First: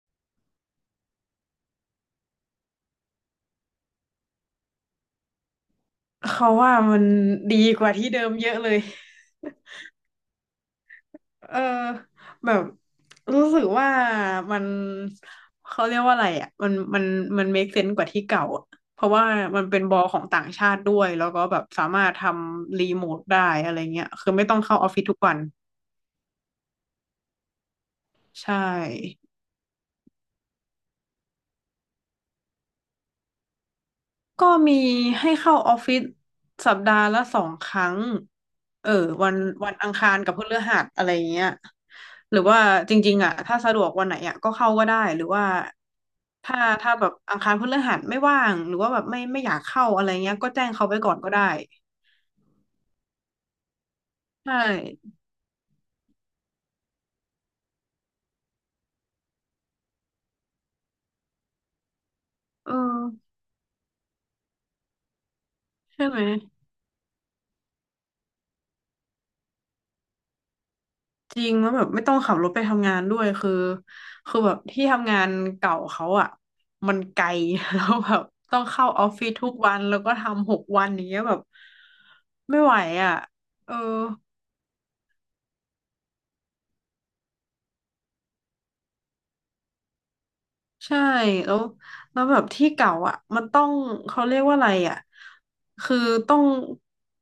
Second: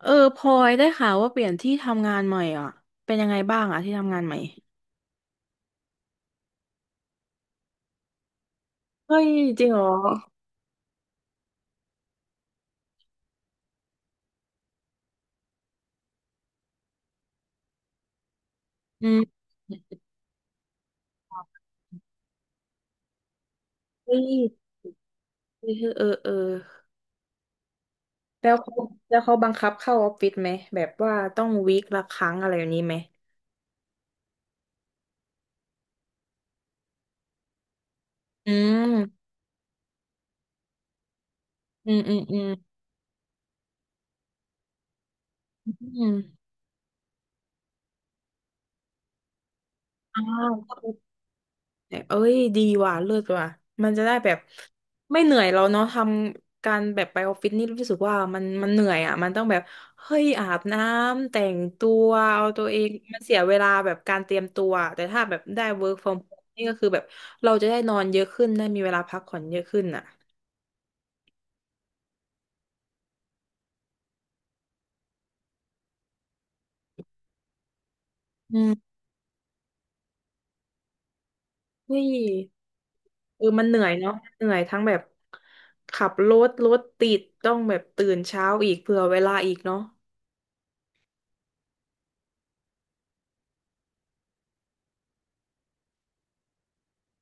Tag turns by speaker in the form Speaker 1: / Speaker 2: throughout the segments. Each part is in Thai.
Speaker 1: เออพลอยได้ข่าวว่าเปลี่ยนที่ทำงานใหม่อ่ะเป็นยังไงบ้างอ่ะที่ทำงานใหม่
Speaker 2: เขาว่ามันดีกว่าที่เดิมเยอะเลย
Speaker 1: เฮ้ยจริงเหรอ
Speaker 2: เออแบบรู้สึกว่ามันเขาเรียกว่าอะไรอ่ะมันเมคเซนส์กว่าที่เก่าอะเพ
Speaker 1: อื
Speaker 2: ราะว่า
Speaker 1: ม
Speaker 2: มันเป็นบอลของต่างชาติด้วยแล้วก็แบบสามารถทำรีโมทได้อะไรเงี้ย
Speaker 1: เฮ้
Speaker 2: คือ
Speaker 1: ย
Speaker 2: ไม่ต้องเข้าออฟฟิศทุกวัน
Speaker 1: เออเออเออแล้
Speaker 2: ใช่
Speaker 1: วเขาแล้วเขาบังคับเข้าออฟฟิศไหมแบบว่าต้องวีคละครั้งอะไรอย่างนี้ไหม
Speaker 2: ก็มีให้เข้าออฟฟิศสัปดาห์ละสองครั้ง
Speaker 1: อื
Speaker 2: เออ
Speaker 1: ม
Speaker 2: วันวันอังคารกับพฤหัสอะไรเงี้ย
Speaker 1: อืมอืม
Speaker 2: ห
Speaker 1: อื
Speaker 2: รือ
Speaker 1: ม
Speaker 2: ว่าจริงๆอ่ะถ้าสะดวกวันไหนอ่ะก็เข้าก็ได้หรือว่า
Speaker 1: อืม
Speaker 2: ถ้าแบบอังคารพฤหัสไม่ว่างหรือว่าแบบไม่อยากเข้าอะไร
Speaker 1: อ้า
Speaker 2: เงี้ยก็
Speaker 1: ว
Speaker 2: แจ้งเขาไว้ก่อนก็ได้
Speaker 1: แบบเอ้ยดีว่ะเลิศว่ะมันจะได้แบบ
Speaker 2: ใช่
Speaker 1: ไม่เหนื่อยเราเนาะทำการแบบไปออฟฟิศนี่รู้สึกว่ามันเหนื่อยอ่ะมันต้องแบบเฮ้ยอาบน้ำแต่งตัวเอาตัว
Speaker 2: เอ
Speaker 1: เองมัน
Speaker 2: อ
Speaker 1: เสียเวลาแบบการเตรียมตัวอะแต่ถ้าแบบได้ work
Speaker 2: ใช่
Speaker 1: from
Speaker 2: ไหม
Speaker 1: home นี่ก็คือแบบเราจะได้นอนเยอะขึ้นได้มีเวลาพักผ่อนเยอะขึ้นอ่ะ
Speaker 2: จริงแล้วแบบไม่ต้องขับรถไปทำงานด้วยคือคือแบบที่ทำงานเก่าเขาอะมันไกล แล้วแบบ
Speaker 1: อื
Speaker 2: ต้องเข้า
Speaker 1: ม
Speaker 2: ออฟฟิศทุกวันแล้วก็ทำหกวันอย่างเงี้ยแบบ
Speaker 1: เฮ้ย
Speaker 2: ไม่ไหวอะ
Speaker 1: เออมัน
Speaker 2: เอ
Speaker 1: เห
Speaker 2: อ
Speaker 1: นื่อยเนาะเหนื่อยทั้งแบบขับรถรถติดต้องแบบตื่นเช้าอีกเผื่อเวลาอีกเนาะ
Speaker 2: ใช่แล้วแล้วแบบที่เก่าอ่ะมันต้องเขาเรียกว่าอะไรอ่ะคือต้อง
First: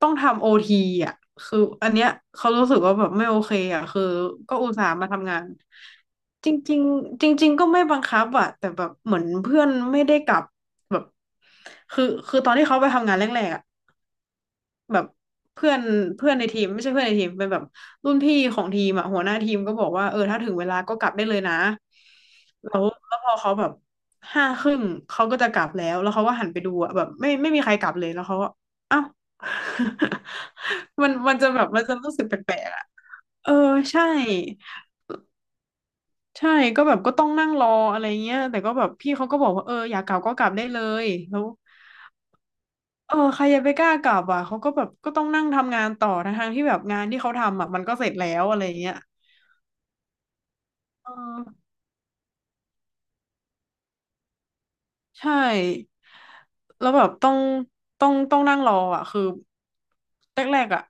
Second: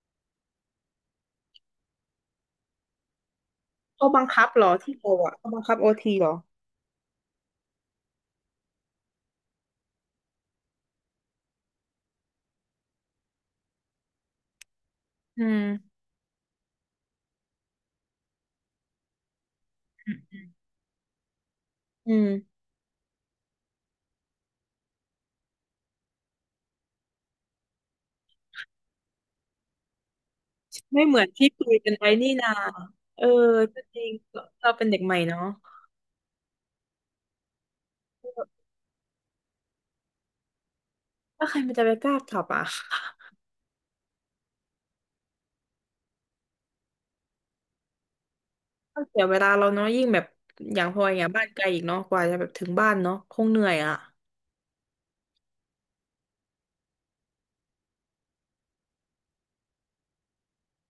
Speaker 2: ต้องทำโอทีอ่ะคืออันเนี้ยเขารู้สึกว่าแบบไม่โอเคอ่ะคือ
Speaker 1: เขาบังคับ
Speaker 2: ก็
Speaker 1: เหร
Speaker 2: อุ
Speaker 1: อ
Speaker 2: ตส่า
Speaker 1: ที่
Speaker 2: ห์มา
Speaker 1: เรา
Speaker 2: ทำ
Speaker 1: อ่ะ
Speaker 2: งาน
Speaker 1: เขาบังคับโอทีเหรอ
Speaker 2: จริงๆจริงๆก็ไม่บังคับอ่ะแต่แบบเหมือนเพื่อนไม่ได้กลับแบบคือคือตอนที่เขาไปทำงานแรกๆอ่ะ แบบ
Speaker 1: อื
Speaker 2: เพื่อน
Speaker 1: ม
Speaker 2: เพื่อนในทีมไม่ใช่เพื่อนในทีมเป็นแบบรุ่นพี่ของทีมอ่ะหัวหน้าทีมก็บอกว่าเออถ้าถึงเวลาก็กลับได้เลยนะ
Speaker 1: อืม
Speaker 2: แล้วพอเขาแบบห้าครึ่งเขาก็จะกลับแล้วเขาก็หันไปดูอ่ะแบบไม่มีใครกลับเลยแล้วเขาก็เอ้า
Speaker 1: ไม่
Speaker 2: มัน
Speaker 1: เหมือน
Speaker 2: มัน
Speaker 1: ที่
Speaker 2: จะแบ
Speaker 1: คุ
Speaker 2: บ
Speaker 1: ย
Speaker 2: มัน
Speaker 1: กัน
Speaker 2: จะ
Speaker 1: ไว้
Speaker 2: รู้สึก
Speaker 1: นี่
Speaker 2: แป
Speaker 1: นา
Speaker 2: ลกๆอ่ะ
Speaker 1: เออ
Speaker 2: เออ
Speaker 1: ก็จ
Speaker 2: ใช่
Speaker 1: ริงเราเป็นเด็กใหม่เนาะ
Speaker 2: ใช่ก็แบบก็ต้องนั่งรออะไรเงี้ยแต่ก็แบบพี่เขาก็บอกว่าเอออยากกลับก็กลับได้เลยแล้
Speaker 1: แล้
Speaker 2: ว
Speaker 1: วใครมันจะไปกล้าขับอ่ะ
Speaker 2: เออใครจะไปกล้ากลับอ่ะเขาก็แบบก็ต้องนั่งทำงานต่อทั้งๆที่แบบงานที่เขาทำอ่ะมันก็เสร็จแล้วอะไรเงี้ย
Speaker 1: ก็เสียเวลาเราเนาะยิ่งแบบอย่างพลอ
Speaker 2: เอ
Speaker 1: ยอย่างบ้านไกล
Speaker 2: อ
Speaker 1: อีกเนาะกว่าจะแบบถึงบ้านเนาะคงเหนื่อยอ่ะ
Speaker 2: ใช่แล้วแบบต้องนั่งรออ่ะคือแรกๆอ่ะ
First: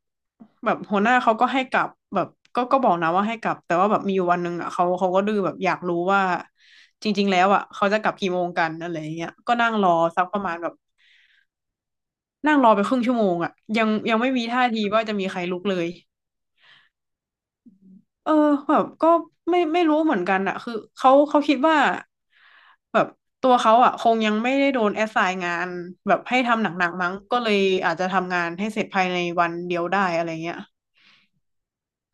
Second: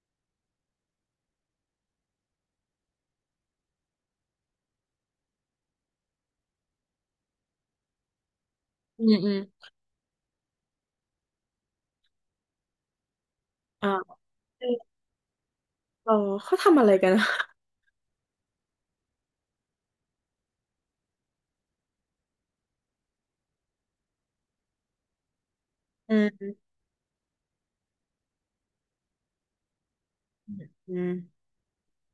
Speaker 2: แบบหัวหน้าเขาก็ให้กลับแบบก็บอกนะว่าให้กลับแต่ว่าแบบมีอยู่วันหนึ่งอ่ะเขาก็ดื้อแบบอยากรู้ว่าจริงๆแล้วอ่ะเขาจะกลับกี่โมงกันอะไร
Speaker 1: อืม
Speaker 2: เงี้
Speaker 1: อื
Speaker 2: ย
Speaker 1: ม
Speaker 2: ก็นั่งรอสักประมาณแบบนั่งรอไปครึ่งชั่วโมงอ่ะยั
Speaker 1: อ่า
Speaker 2: งยังไม่มี
Speaker 1: เอ
Speaker 2: ท่า
Speaker 1: อ
Speaker 2: ทีว่าจะมีใครลุกเลย
Speaker 1: เออเขาทำอะไรกันอะ
Speaker 2: เออแบบก็ไม่รู้เหมือนกันอะคือเขาคิดว่าแบบตัวเขาอะคงยังไม่ได้โดนแอสไซน์งาน
Speaker 1: อื
Speaker 2: แบบให้
Speaker 1: ม
Speaker 2: ทำหนักๆมั้งก็เลยอาจจะทำงานให้เสร็จภายในวันเดียวได้อะไรเงี้ย
Speaker 1: อืม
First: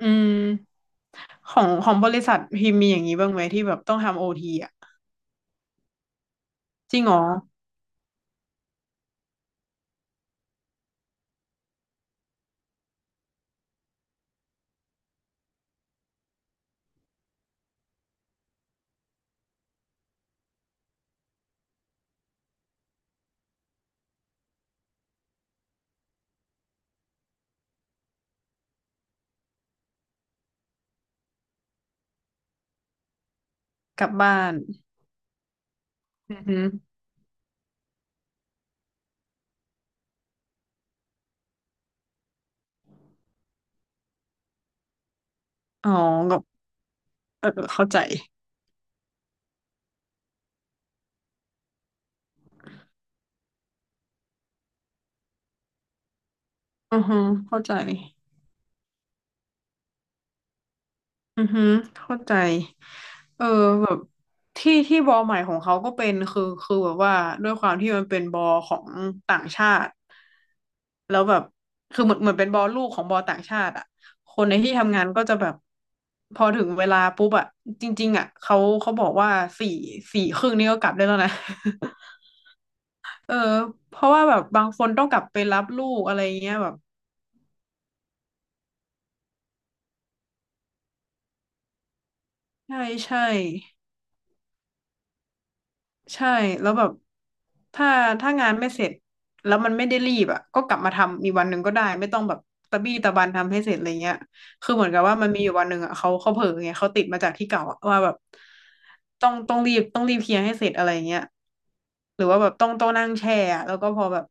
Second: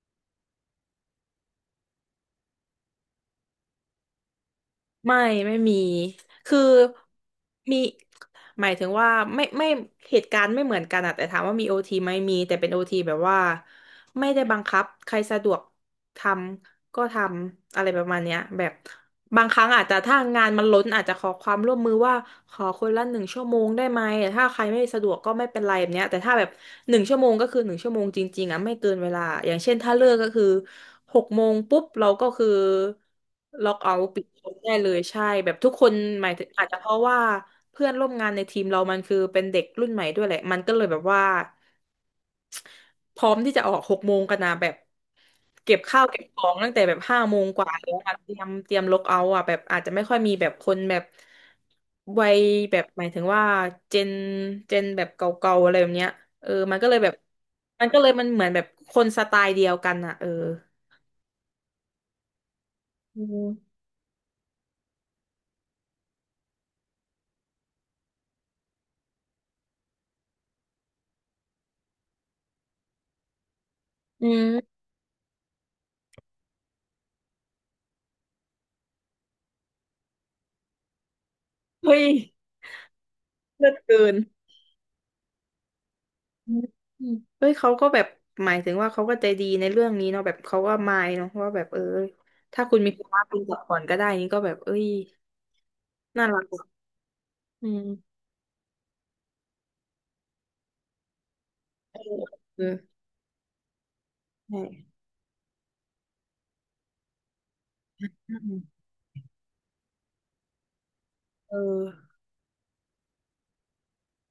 Speaker 2: อืมของบริษัทพิมพ์มีอย่างนี้บ้างไหมที่แบบต้องทำโอทีอะ
Speaker 1: ไม่ไม่มีคือ
Speaker 2: จริงเหรอ
Speaker 1: มีหมายถึงว่าไม่เหตุการณ์ไม่เหมือนกันอะแต่ถามว่ามีโอทีไหมมีแต่เป็นโอทีแบบว่าไม่ได้บังคับใครสะดวกทำก็ทำอะไรประมาณเนี้ยแบบบางครั้งอาจจะถ้างานมันล้นอาจจะขอความร่วมมือว่าขอคนละหนึ่งชั่วโมงได้ไหมแต่ถ้าใครไม่สะดวกก็ไม่เป็นไรแบบเนี้ยแต่ถ้าแบบ หนึ่งชั่วโมงก็คือหนึ่งชั่วโมงจริงๆอ่ะไม่เกินเวลาอย่างเช่นถ้าเลิกก็คือหกโมงปุ๊บเราก็คือล็อกเอา
Speaker 2: กลั
Speaker 1: ท์
Speaker 2: บ
Speaker 1: ปิดจ
Speaker 2: บ้า
Speaker 1: บ
Speaker 2: น
Speaker 1: ได้เลยใช่แบบทุกคนหมาย
Speaker 2: อือ
Speaker 1: ถึง
Speaker 2: ฮึ
Speaker 1: อาจจะเพราะว่าเพื่อนร่วมงานในทีมเรามันคือเป็นเด็กรุ่นใหม่ด้วยแหละมันก็เลยแบบว่า พร้อมที่จะออกหกโมงกันนะแบบเก็บ
Speaker 2: อ๋อ
Speaker 1: ข้าวเก็บ
Speaker 2: ก็
Speaker 1: ของตั้งแต่แบบห้าโม
Speaker 2: เอ
Speaker 1: ง
Speaker 2: อ
Speaker 1: กว่า
Speaker 2: เข้า
Speaker 1: แล้ว
Speaker 2: ใจ
Speaker 1: อะเตรียมล็อกเอาท์อ่ะแบบอาจจะไม่ค่อยมีแบบคนแบบวัยแบบหมายถึงว่าเจนเจนแบบเก่าๆอะไรแบบเนี้ยเออมันก็เล
Speaker 2: อื
Speaker 1: ย
Speaker 2: อ
Speaker 1: แบบ
Speaker 2: ฮึเข้าใจ
Speaker 1: มันก็เลยมันเหมือนแบบคนสไตล์เดียวกันอ่ะเออ
Speaker 2: อือฮึเข้าใจ
Speaker 1: อืม
Speaker 2: ที่ที่บอลใหม่ของเขาก็เป็นคือคือแบบว่าด้วยความที่มันเป็นบอลของต่างชาติแล้วแบบคือเหมือนเป็นบอลลูกของบอลต่างชาติอ่ะ
Speaker 1: อื
Speaker 2: คนในที่
Speaker 1: ม
Speaker 2: ทำงานก็จะแบบพอถึงเวลาปุ๊บอ่ะจริงๆอ่ะเขาบอกว่าสี่สี่ครึ่งนี่ก็กลับได้แล้วนะ
Speaker 1: เฮ้ย
Speaker 2: เออ
Speaker 1: เลิศ
Speaker 2: เพ
Speaker 1: เกิ
Speaker 2: ราะ
Speaker 1: น
Speaker 2: ว่าแบบบางคนต้องกลับไปรับลูกอะไร
Speaker 1: อื
Speaker 2: เงี้ย
Speaker 1: ม
Speaker 2: แบบ
Speaker 1: อืมเฮ้ยเขาก็แบบหมายถึงว่าเขาก็ใจดีในเรื่องนี้เนาะแบบเขาก็มายเนาะว่าแบบเออถ้าคุ
Speaker 2: ใ
Speaker 1: ณมีภา
Speaker 2: ใช่
Speaker 1: ระคุณกัดก่อนก็ได้นี่ก็แบบเอ้ย น่า
Speaker 2: ช่
Speaker 1: รักอะ
Speaker 2: แล้วแบบ
Speaker 1: อื
Speaker 2: ถ้า
Speaker 1: ม
Speaker 2: ถ้างานไม่เสร็จแล้วมันไม่ได้รีบอ่ะก็กลับมาทำอีกวันหนึ่งก็ได้
Speaker 1: เออ
Speaker 2: ไม่ต้องแบบ
Speaker 1: เออ
Speaker 2: ตะบี้ตะบันทำให้เสร็จอะไรเงี้ยคือเหมือ
Speaker 1: ใช่
Speaker 2: นกับว่ามันมีอยู่วันหนึ่งอ่ะเขาเผลอไงเขาติดมาจากที่เก่าอะว่าแบบ
Speaker 1: อืม
Speaker 2: ต้องรีบเคลียร์ให้เสร็จอะไรเงี้ย
Speaker 1: เออ
Speaker 2: หรือว่าแบบต้องนั่งแช่อะแล้วก็พอแบบ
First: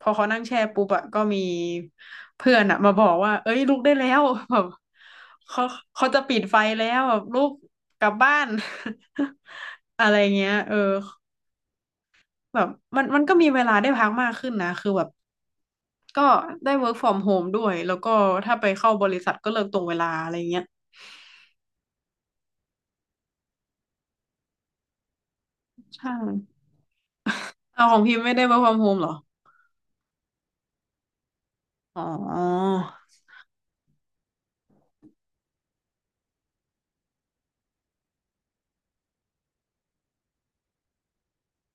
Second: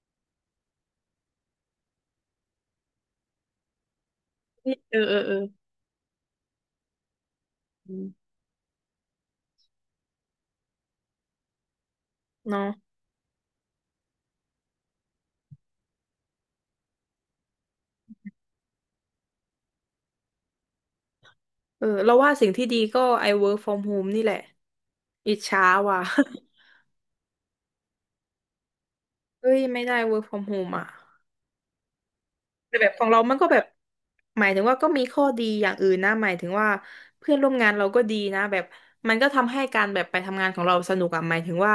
Speaker 2: พอเขานั่งแช่ปุ๊บอ่ะก็มีเพื่อนอ่ะมาบอกว่าเอ้ยลุกได้แล้ว แบบ
Speaker 1: นี่เออเออเออ
Speaker 2: เขาเขาจะปิดไฟแล้วแบบลุก
Speaker 1: อื
Speaker 2: กลับ
Speaker 1: ม
Speaker 2: บ้าน อะไรเงี้ยเออ แบ
Speaker 1: เนาะ
Speaker 2: บมันก็มีเวลาได้พักมากขึ้นนะคือแบบก็ได้ work from home ด้วยแล้วก็ถ้าไปเข้าบริษัทก็เลิกตรงเวลาอะไรเงี้ย
Speaker 1: เออเราว่าสิ่งที่ดีก็ I work from home นี่แหละอิจฉาว่ะ
Speaker 2: ใช่เอาของพิมพ์ไม่ได้ work from home เหรอ
Speaker 1: เอ้ยไม่ได้ work from home อ่ะ
Speaker 2: อ๋อ
Speaker 1: แต่แบบของเรามันก็แบบหมายถึงว่าก็มีข้อดีอย่างอื่นนะหมายถึงว่าเพื่อนร่วมงานเราก็ดีนะแบบมันก็ทำให้การแบบไปทำงานของเราสนุกอ่ะหมายถึงว่า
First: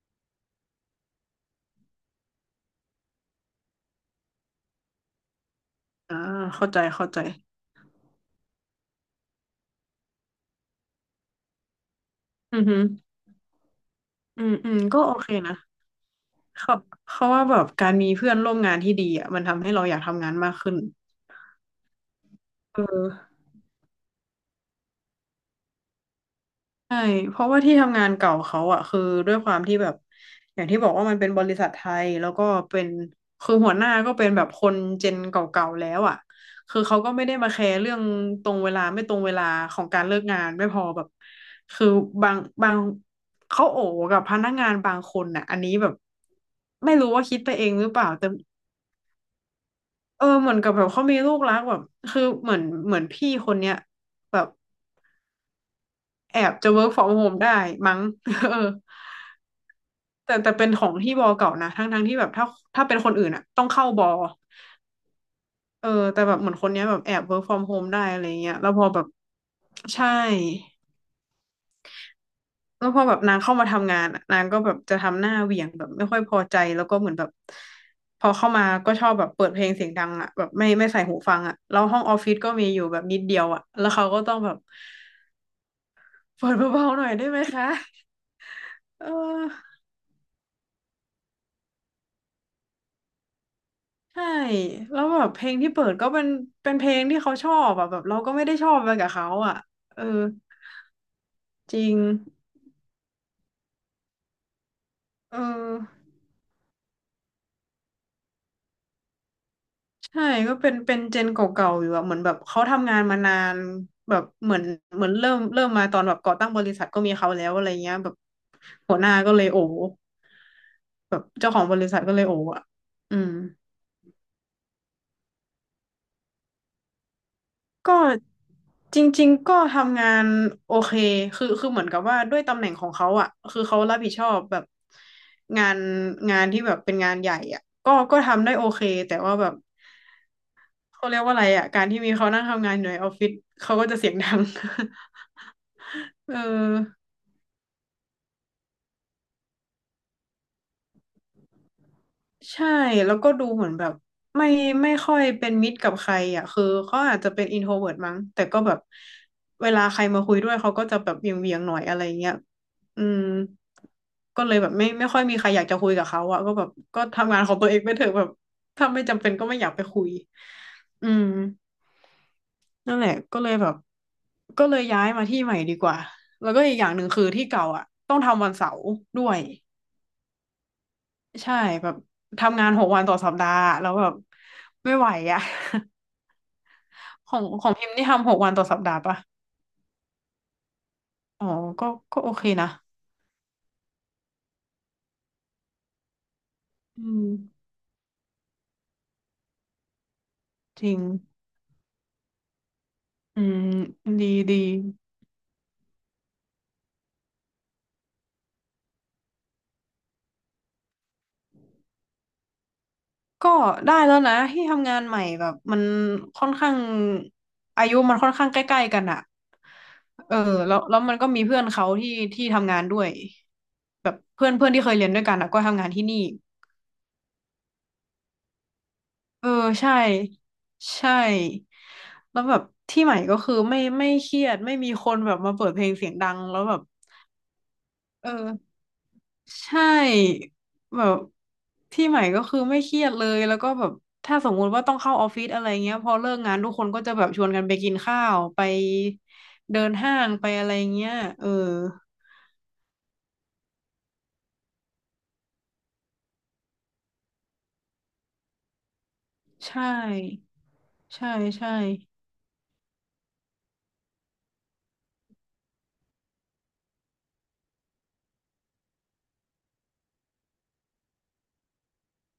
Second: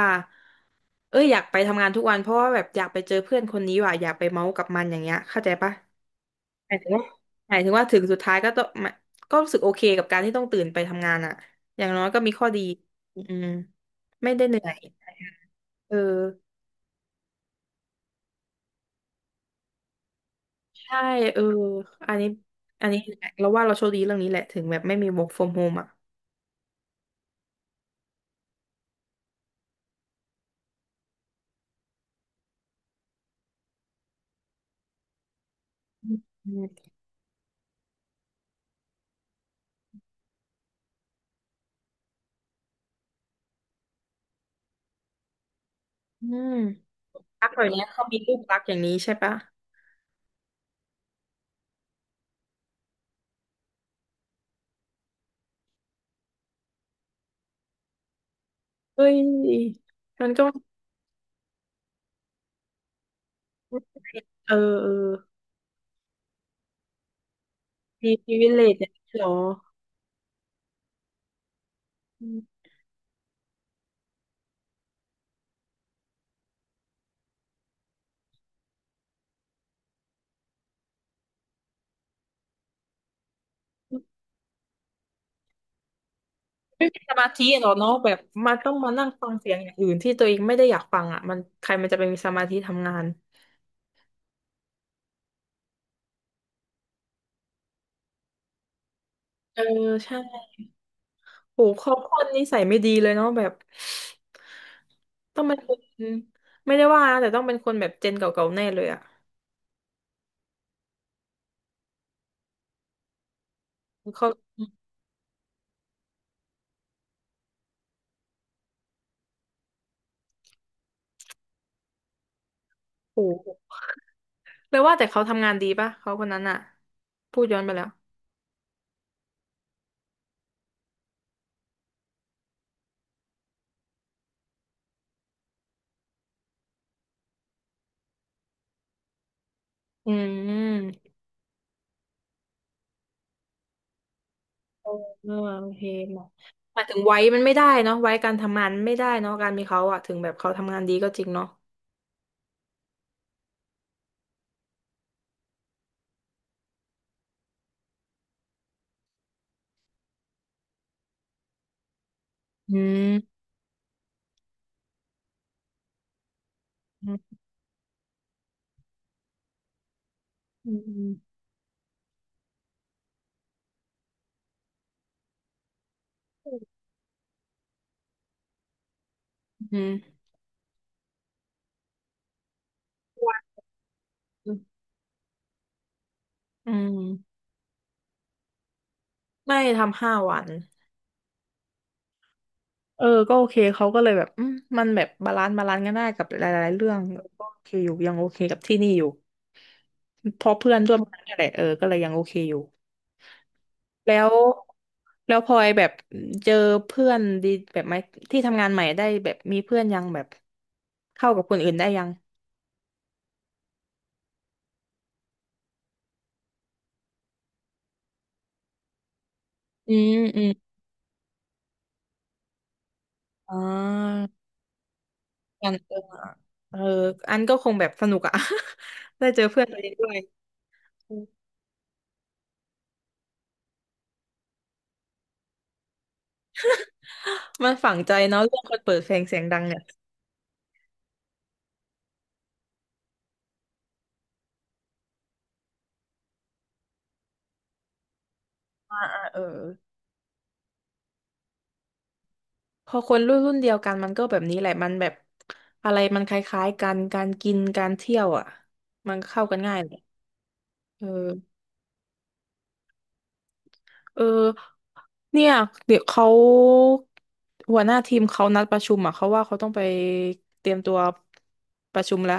Speaker 1: เอ้ยอยากไปทำงานทุกวันเพราะว่าแบบอยากไปเจอเพื่อนคนนี้ว่ะอยากไปเมาส์กับมันอย่างเงี้ยเข้าใจปะ
Speaker 2: อ่าเข้า
Speaker 1: หมาย
Speaker 2: ใจ
Speaker 1: ถึงว่า
Speaker 2: เข้าใจ
Speaker 1: หมายถึงว่าถึงสุดท้ายก็ต้องมาก็รู้สึกโอเคกับการที่ต้องตื่นไปทำงานอ่ะอย่างน้อยก็มีข้อ
Speaker 2: อื
Speaker 1: ดี
Speaker 2: อหือ
Speaker 1: อืมไม่
Speaker 2: อื
Speaker 1: ได้เห
Speaker 2: ม
Speaker 1: นื่อ
Speaker 2: อื
Speaker 1: ย
Speaker 2: มก็โอเคนะ
Speaker 1: เออ
Speaker 2: เขาว่าแบบการมีเพื่อนร่วมงานที่ดีอ่ะมันทำให้เราอยากทำงานมากขึ้น
Speaker 1: ใช่เอออันนี้
Speaker 2: เ
Speaker 1: อันนี้แหละ
Speaker 2: ออ
Speaker 1: เราว่าเราโชคดีเรื่องนี้แหละถึงแบบไม่มี work from home อ่ะ
Speaker 2: ใช่เพราะว่าที่ทำงานเก่าเขาอะคือด้วยความที่แบบอย่างที่บอกว่ามันเป็นบริษัทไทยแล้วก็เป็นคือหัวหน้าก็เป็นแบบคนเจนเก่าๆแล้ว
Speaker 1: อื
Speaker 2: อะ
Speaker 1: ม
Speaker 2: คือเขาก็ไม่ได้มาแคร์เรื่องตรงเวลาไม่ตรงเวลาของการเลิกงานไม่พอแบบคือบางบางเขาโอ๋กับพนักงานบางคนน่ะอันนี้แบบ
Speaker 1: อืม
Speaker 2: ไม่รู้ว่าคิด
Speaker 1: รัก
Speaker 2: ไป
Speaker 1: แบ
Speaker 2: เอ
Speaker 1: บ
Speaker 2: ง
Speaker 1: เนี้
Speaker 2: ห
Speaker 1: ย
Speaker 2: รือเป
Speaker 1: เขา
Speaker 2: ล่า
Speaker 1: มี
Speaker 2: แต่
Speaker 1: รูปลักษณ์อย่างนี้ใช่ปะ
Speaker 2: เออเหมือนกับแบบเขามีลูกรักแบบคือเหมือนพี่คนเนี้ยแบบแอบจะ work from home ได้มั้ง เออ
Speaker 1: เฮ้ยมัน
Speaker 2: แต่
Speaker 1: ก็
Speaker 2: แต่เป็นของที่บอเก่านะทั้งที่แบบถ้าเป็นคนอื่นอะต้องเข้าบอ
Speaker 1: เออเออ
Speaker 2: เออแต่แบบเหมือนคนเนี้ยแบบแอบ work from home ได้
Speaker 1: มี
Speaker 2: อะไรเงี้ยแล้ว
Speaker 1: privilege
Speaker 2: พอ
Speaker 1: เนี่ย
Speaker 2: แบบ
Speaker 1: หรอ
Speaker 2: ใช่แล้วพอแบบนางเข้ามาทำงานอะนางก็แบบจะทำหน้าเหวี่ยงแบบไม่ค่อยพอใจแล้วก็เหมือนแบบพอเข้ามาก็ชอบแบบเปิดเพลงเสียงดังอะแบบไม่ใส่หูฟังอะแล้วห้องออฟฟิศก็มีอยู่แบบนิดเดียวอะแล้วเขาก็ต้องแบบเปิด
Speaker 1: ไม่
Speaker 2: เบาๆ
Speaker 1: มี
Speaker 2: หน่อ
Speaker 1: ส
Speaker 2: ยได้
Speaker 1: มา
Speaker 2: ไหม
Speaker 1: ธิหร
Speaker 2: คะ
Speaker 1: อกเนาะแบบมันต้องมานั่
Speaker 2: เอ
Speaker 1: งฟังเสียงอย่า
Speaker 2: อ
Speaker 1: งอื่นที่ตัวเองไม่ได้อยากฟังอ่ะมันใครมันจะไปมีสมาธิทำงาน
Speaker 2: ใช่แล้วแบบเพลงที่เปิดก็เป็นเพลงที่เขาชอบอะแบบเราก็ไม่ได้ชอบไปกับเขาอะ
Speaker 1: เออ
Speaker 2: เออ
Speaker 1: ใช่โห
Speaker 2: จริ
Speaker 1: เขา
Speaker 2: ง
Speaker 1: คนนิสัยไม่ดีเลยเนาะแบบ
Speaker 2: เอ
Speaker 1: ต้องเป็นค
Speaker 2: อ
Speaker 1: นไม่ได้ว่านะแต่ต้องเป็นคนแบบเจนเก่าๆแน่เลยอ่ะ
Speaker 2: ใช่ก็เป็นเจนเก่าๆอยู่อะเหมือนแบบเขาทำงานมานานแบบ
Speaker 1: เขา
Speaker 2: เหมือนเหมือนเริ่มมาตอนแบบก่อตั้งบริษัทก็มีเขาแล้วอะไรเงี้ยแบบหัวหน้าก็เลยโอ้แบบเจ้าของบริษัทก็เลยโอ้อะ
Speaker 1: โ
Speaker 2: อืม
Speaker 1: หเลยว่าแต่เขาทำงานดีปะเขาคนนั้นอ่ะพูดย้อนไปแล้ว
Speaker 2: ก็จริงๆก็ทำงานโอเคคือเหมือนกับว่าด้วยตำแหน่งของเขาอ่ะคือเขารับผิดชอบแบบงานงานที่แบบเป็นงานใหญ่อ่ะก็ทำได้โอเคแต่ว่าแบบ
Speaker 1: อืม
Speaker 2: เขาเรียกว่าอะไรอ่ะการที่มีเขานั่งทำงานอยู่ในออฟฟิศเขาก็จะเสียงดัง
Speaker 1: เออโอเคหมอ
Speaker 2: เออ
Speaker 1: หมายถึงไว้มันไม่ได้เนาะไว้การทำงานไม่ได้เนาะการมีเขาอะถึงแบบเขาทำงานดีก็จริงเนาะ
Speaker 2: ใช่แล้วก็ดูเหมือนแบบไม่ไม่ค่อยเป็นมิตรกับใครอ่ะคือเขาอาจจะเป็นอินโทรเวิร์ตมั้งแต่ก็แบบเวลาใครมาคุยด้วยเขาก็จะแบบเหวียงๆหน่อยอะไรเงี้ย
Speaker 1: อื
Speaker 2: อืมก็เลยแบบไม่ค่อยมีใครอยากจะคุยกับเขาอ่ะก็แบบก็ทำ
Speaker 1: ม
Speaker 2: งานของตัวเองไปเถอะแบบถ้าไม่จำเป็นก็ไม่อยากไปคุย
Speaker 1: อื
Speaker 2: อื
Speaker 1: ม
Speaker 2: ม
Speaker 1: อ
Speaker 2: นั่นแหละก็เลยแบบก็เลยย้ายมาที่ใหม่ดีกว่าแล้
Speaker 1: ื
Speaker 2: วก็อี
Speaker 1: ม
Speaker 2: กอย่างหนึ่งคือที่เก่าอ่ะต้องทำวันเสาร์ด้วย
Speaker 1: อืม
Speaker 2: ใช่แบบทำงานหกวันต่อสัป
Speaker 1: วั
Speaker 2: ดา
Speaker 1: น
Speaker 2: ห์แล้วแบบไม่ไหวอ่ะ
Speaker 1: อื
Speaker 2: ขอ
Speaker 1: ม
Speaker 2: งของพิมพ์นี่ทำ6 วันต่อสัปดาห์ปะ
Speaker 1: ไม่ทำห้าวัน
Speaker 2: อ๋อก็ก็โอเคนะ
Speaker 1: เออก็โอเคเขาก็เลยแบบอืมมันแบบบาลานซ์กันได้กับหลายๆเรื่อง
Speaker 2: อืม
Speaker 1: ก็โอเคอยู่ยังโอเคกับที่นี่อยู่เพราะเพื่อน
Speaker 2: จริ
Speaker 1: ร่วม
Speaker 2: ง
Speaker 1: งานนั่นแหละเออก็เลยยังโอเคอยู่
Speaker 2: อืม
Speaker 1: แล้
Speaker 2: ดี
Speaker 1: ว
Speaker 2: ดี
Speaker 1: แล้วพลอยแบบเจอเพื่อนดีแบบไหมที่ทำงานใหม่ได้แบบมีเพื่อนยังแบบเข้ากับคนอื่นได้ยัง
Speaker 2: ก็ได้แล้วนะที่ทำงานใหม่แบบมันค่อนข้างอายุมันค่อนข้างใกล้ๆกันอ่ะ
Speaker 1: อืม
Speaker 2: เออ
Speaker 1: อืม
Speaker 2: แล้วมันก็มีเพื่อนเขาที่ทำงานด้วย
Speaker 1: อ่
Speaker 2: แบบ
Speaker 1: า
Speaker 2: เพื่อนเพื่อนที่เคยเรียนด้วยกันอะก็
Speaker 1: กัน
Speaker 2: ทำงาน
Speaker 1: เออ
Speaker 2: ที่นี่
Speaker 1: เอออันก็คงแบบสนุกอะ ได้เจอ
Speaker 2: เออ
Speaker 1: เพื่อนตัวเอ
Speaker 2: ใช่
Speaker 1: งด้วย
Speaker 2: ใช่แล้วแบบที่ใหม่ก็คือไม่เครียดไม่มีคนแบบมาเปิดเพลงเสียงดังแล้วแบบ
Speaker 1: มันฝังใจ
Speaker 2: เ
Speaker 1: เนาะเรื่องค
Speaker 2: ออ
Speaker 1: นเปิดเพลงเสียงดังเนี่
Speaker 2: ใช่
Speaker 1: ย
Speaker 2: แบบที่ใหม่ก็คือไม่เครียดเลยแล้วก็แบบถ้าสมมุติว่าต้องเข้าออฟฟิศอะไรเงี้ยพอเลิกงานทุกคนก็จะแบบชวนกันไปกินข้าวไป
Speaker 1: เออ
Speaker 2: เดินห้างไปอะไรเงี้ยเออ
Speaker 1: พอคนรุ่นเดียวกันมันก็แบบนี้แหละมันแบบอะไรมันคล้ายๆกันการกินการเที่ยวอ่ะมันเข้ากัน
Speaker 2: ใช
Speaker 1: ง่ายเลย
Speaker 2: ่
Speaker 1: เ
Speaker 2: ใช่
Speaker 1: ออ
Speaker 2: ใช่
Speaker 1: เออเนี่ยเดี๋ยวเขาหัวหน้าทีมเขานัดประชุมอ่ะเขาว่าเขาต้องไปเตรียมตัวประชุมละ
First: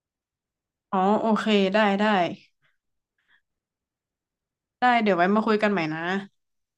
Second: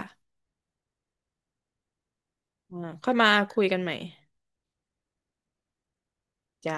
Speaker 2: อ๋อโอเคได้
Speaker 1: อ่าค่อยมาคุยกันใหม่
Speaker 2: ได้เดี๋ยวไว้มาคุยกันใหม่นะ
Speaker 1: จ้า